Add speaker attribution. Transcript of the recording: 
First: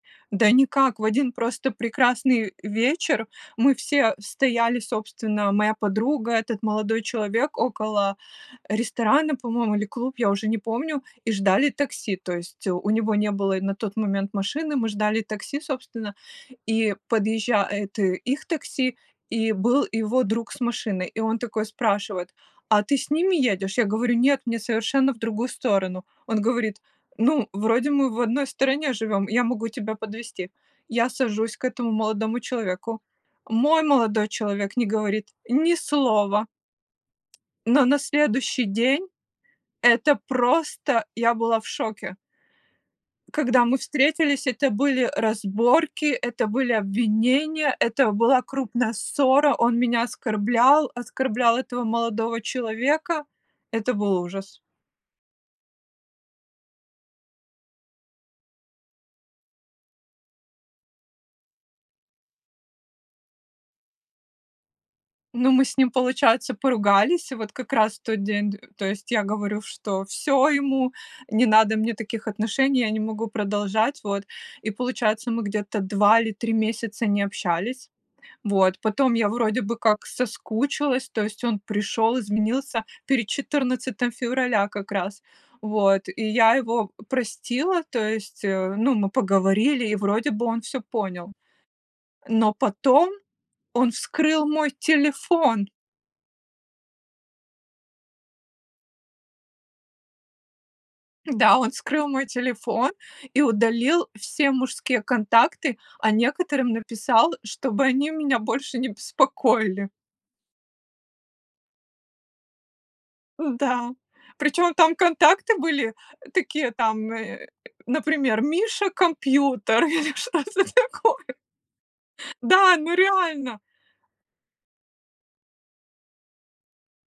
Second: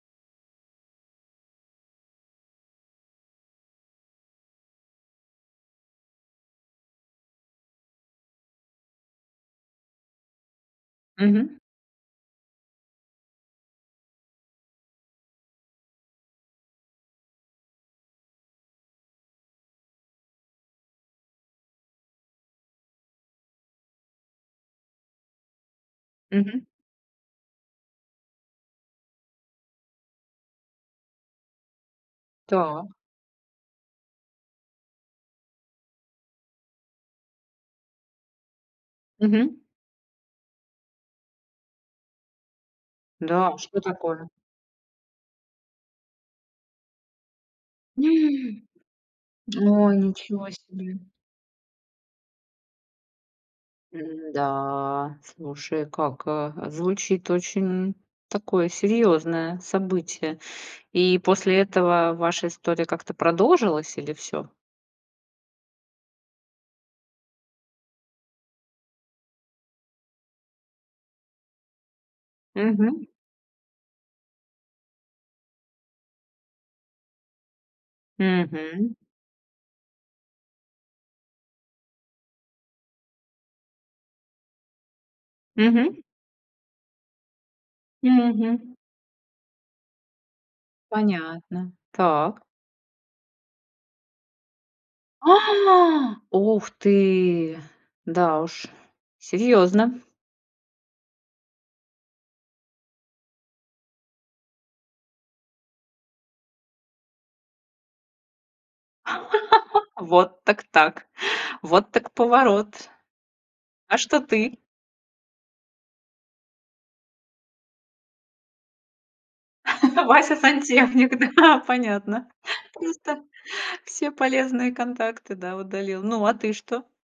Speaker 1: Да никак, в 1 просто прекрасный вечер мы все стояли, собственно, моя подруга, этот молодой человек около ресторана, по-моему, или клуб, я уже не помню, и
Speaker 2: Мгм.
Speaker 1: ждали такси. То есть, э, у него не было и на тот момент машины, мы ждали такси, собственно, и подъезжает их такси, и был его друг с машиной. И он такой спрашивает: "А ты с ними едешь?" Я говорю: "Нет, мне совершенно в другую сторону". Он
Speaker 2: Мгм.
Speaker 1: говорит: "Ну, вроде мы в одной стороне живем, я могу тебя подвезти". Я сажусь к этому молодому
Speaker 2: Так.
Speaker 1: человеку. Мой молодой человек не говорит ни слова. Но на следующий день
Speaker 2: Мгм.
Speaker 1: это просто я была в шоке.
Speaker 2: Да,
Speaker 1: Когда мы
Speaker 2: что такое?
Speaker 1: встретились, это были разборки, это были обвинения, это была
Speaker 2: М
Speaker 1: крупная ссора, он
Speaker 2: Ой,
Speaker 1: меня
Speaker 2: ничего
Speaker 1: оскорблял,
Speaker 2: себе.
Speaker 1: оскорблял этого молодого человека. Это был ужас.
Speaker 2: М-да, слушай, как, э, звучит очень такое серьёзное событие. И после этого ваша история как-то продолжилась или всё?
Speaker 1: Ну, мы с ним, получается, поругались, и вот как раз в тот день д то есть я говорю: "Что всё, ему не надо мне таких отношений, я не
Speaker 2: Мгм.
Speaker 1: могу продолжать", вот. И получается, мы где-то 2 или 3 месяца не общались. Вот,
Speaker 2: Мгм.
Speaker 1: потом я вроде бы как соскучилась, то есть он пришёл, изменился перед 14 февраля как раз,
Speaker 2: Мгм.
Speaker 1: вот, и я его простила, то есть, э,
Speaker 2: Мгм.
Speaker 1: ну, мы поговорили, и вроде бы он всё понял,
Speaker 2: Понятно. Так.
Speaker 1: но потом он вскрыл мой телефон.
Speaker 2: А, ух ты, да уж, серьёзно.
Speaker 1: Да, он вскрыл мой телефон и удалил все мужские контакты, а некоторым написал, чтобы они меня больше не беспокоили.
Speaker 2: Вот так-так. Вот так поворот.
Speaker 1: Да.
Speaker 2: А что ты?
Speaker 1: Причём там контакты были такие, там, э, например, "Миша компьютер" или что-то
Speaker 2: Вася-сантехник,
Speaker 1: такое.
Speaker 2: да, понятно,
Speaker 1: Да, ну,
Speaker 2: чисто
Speaker 1: реально.
Speaker 2: все полезные контакты, да, удалил. Ну, а ты что?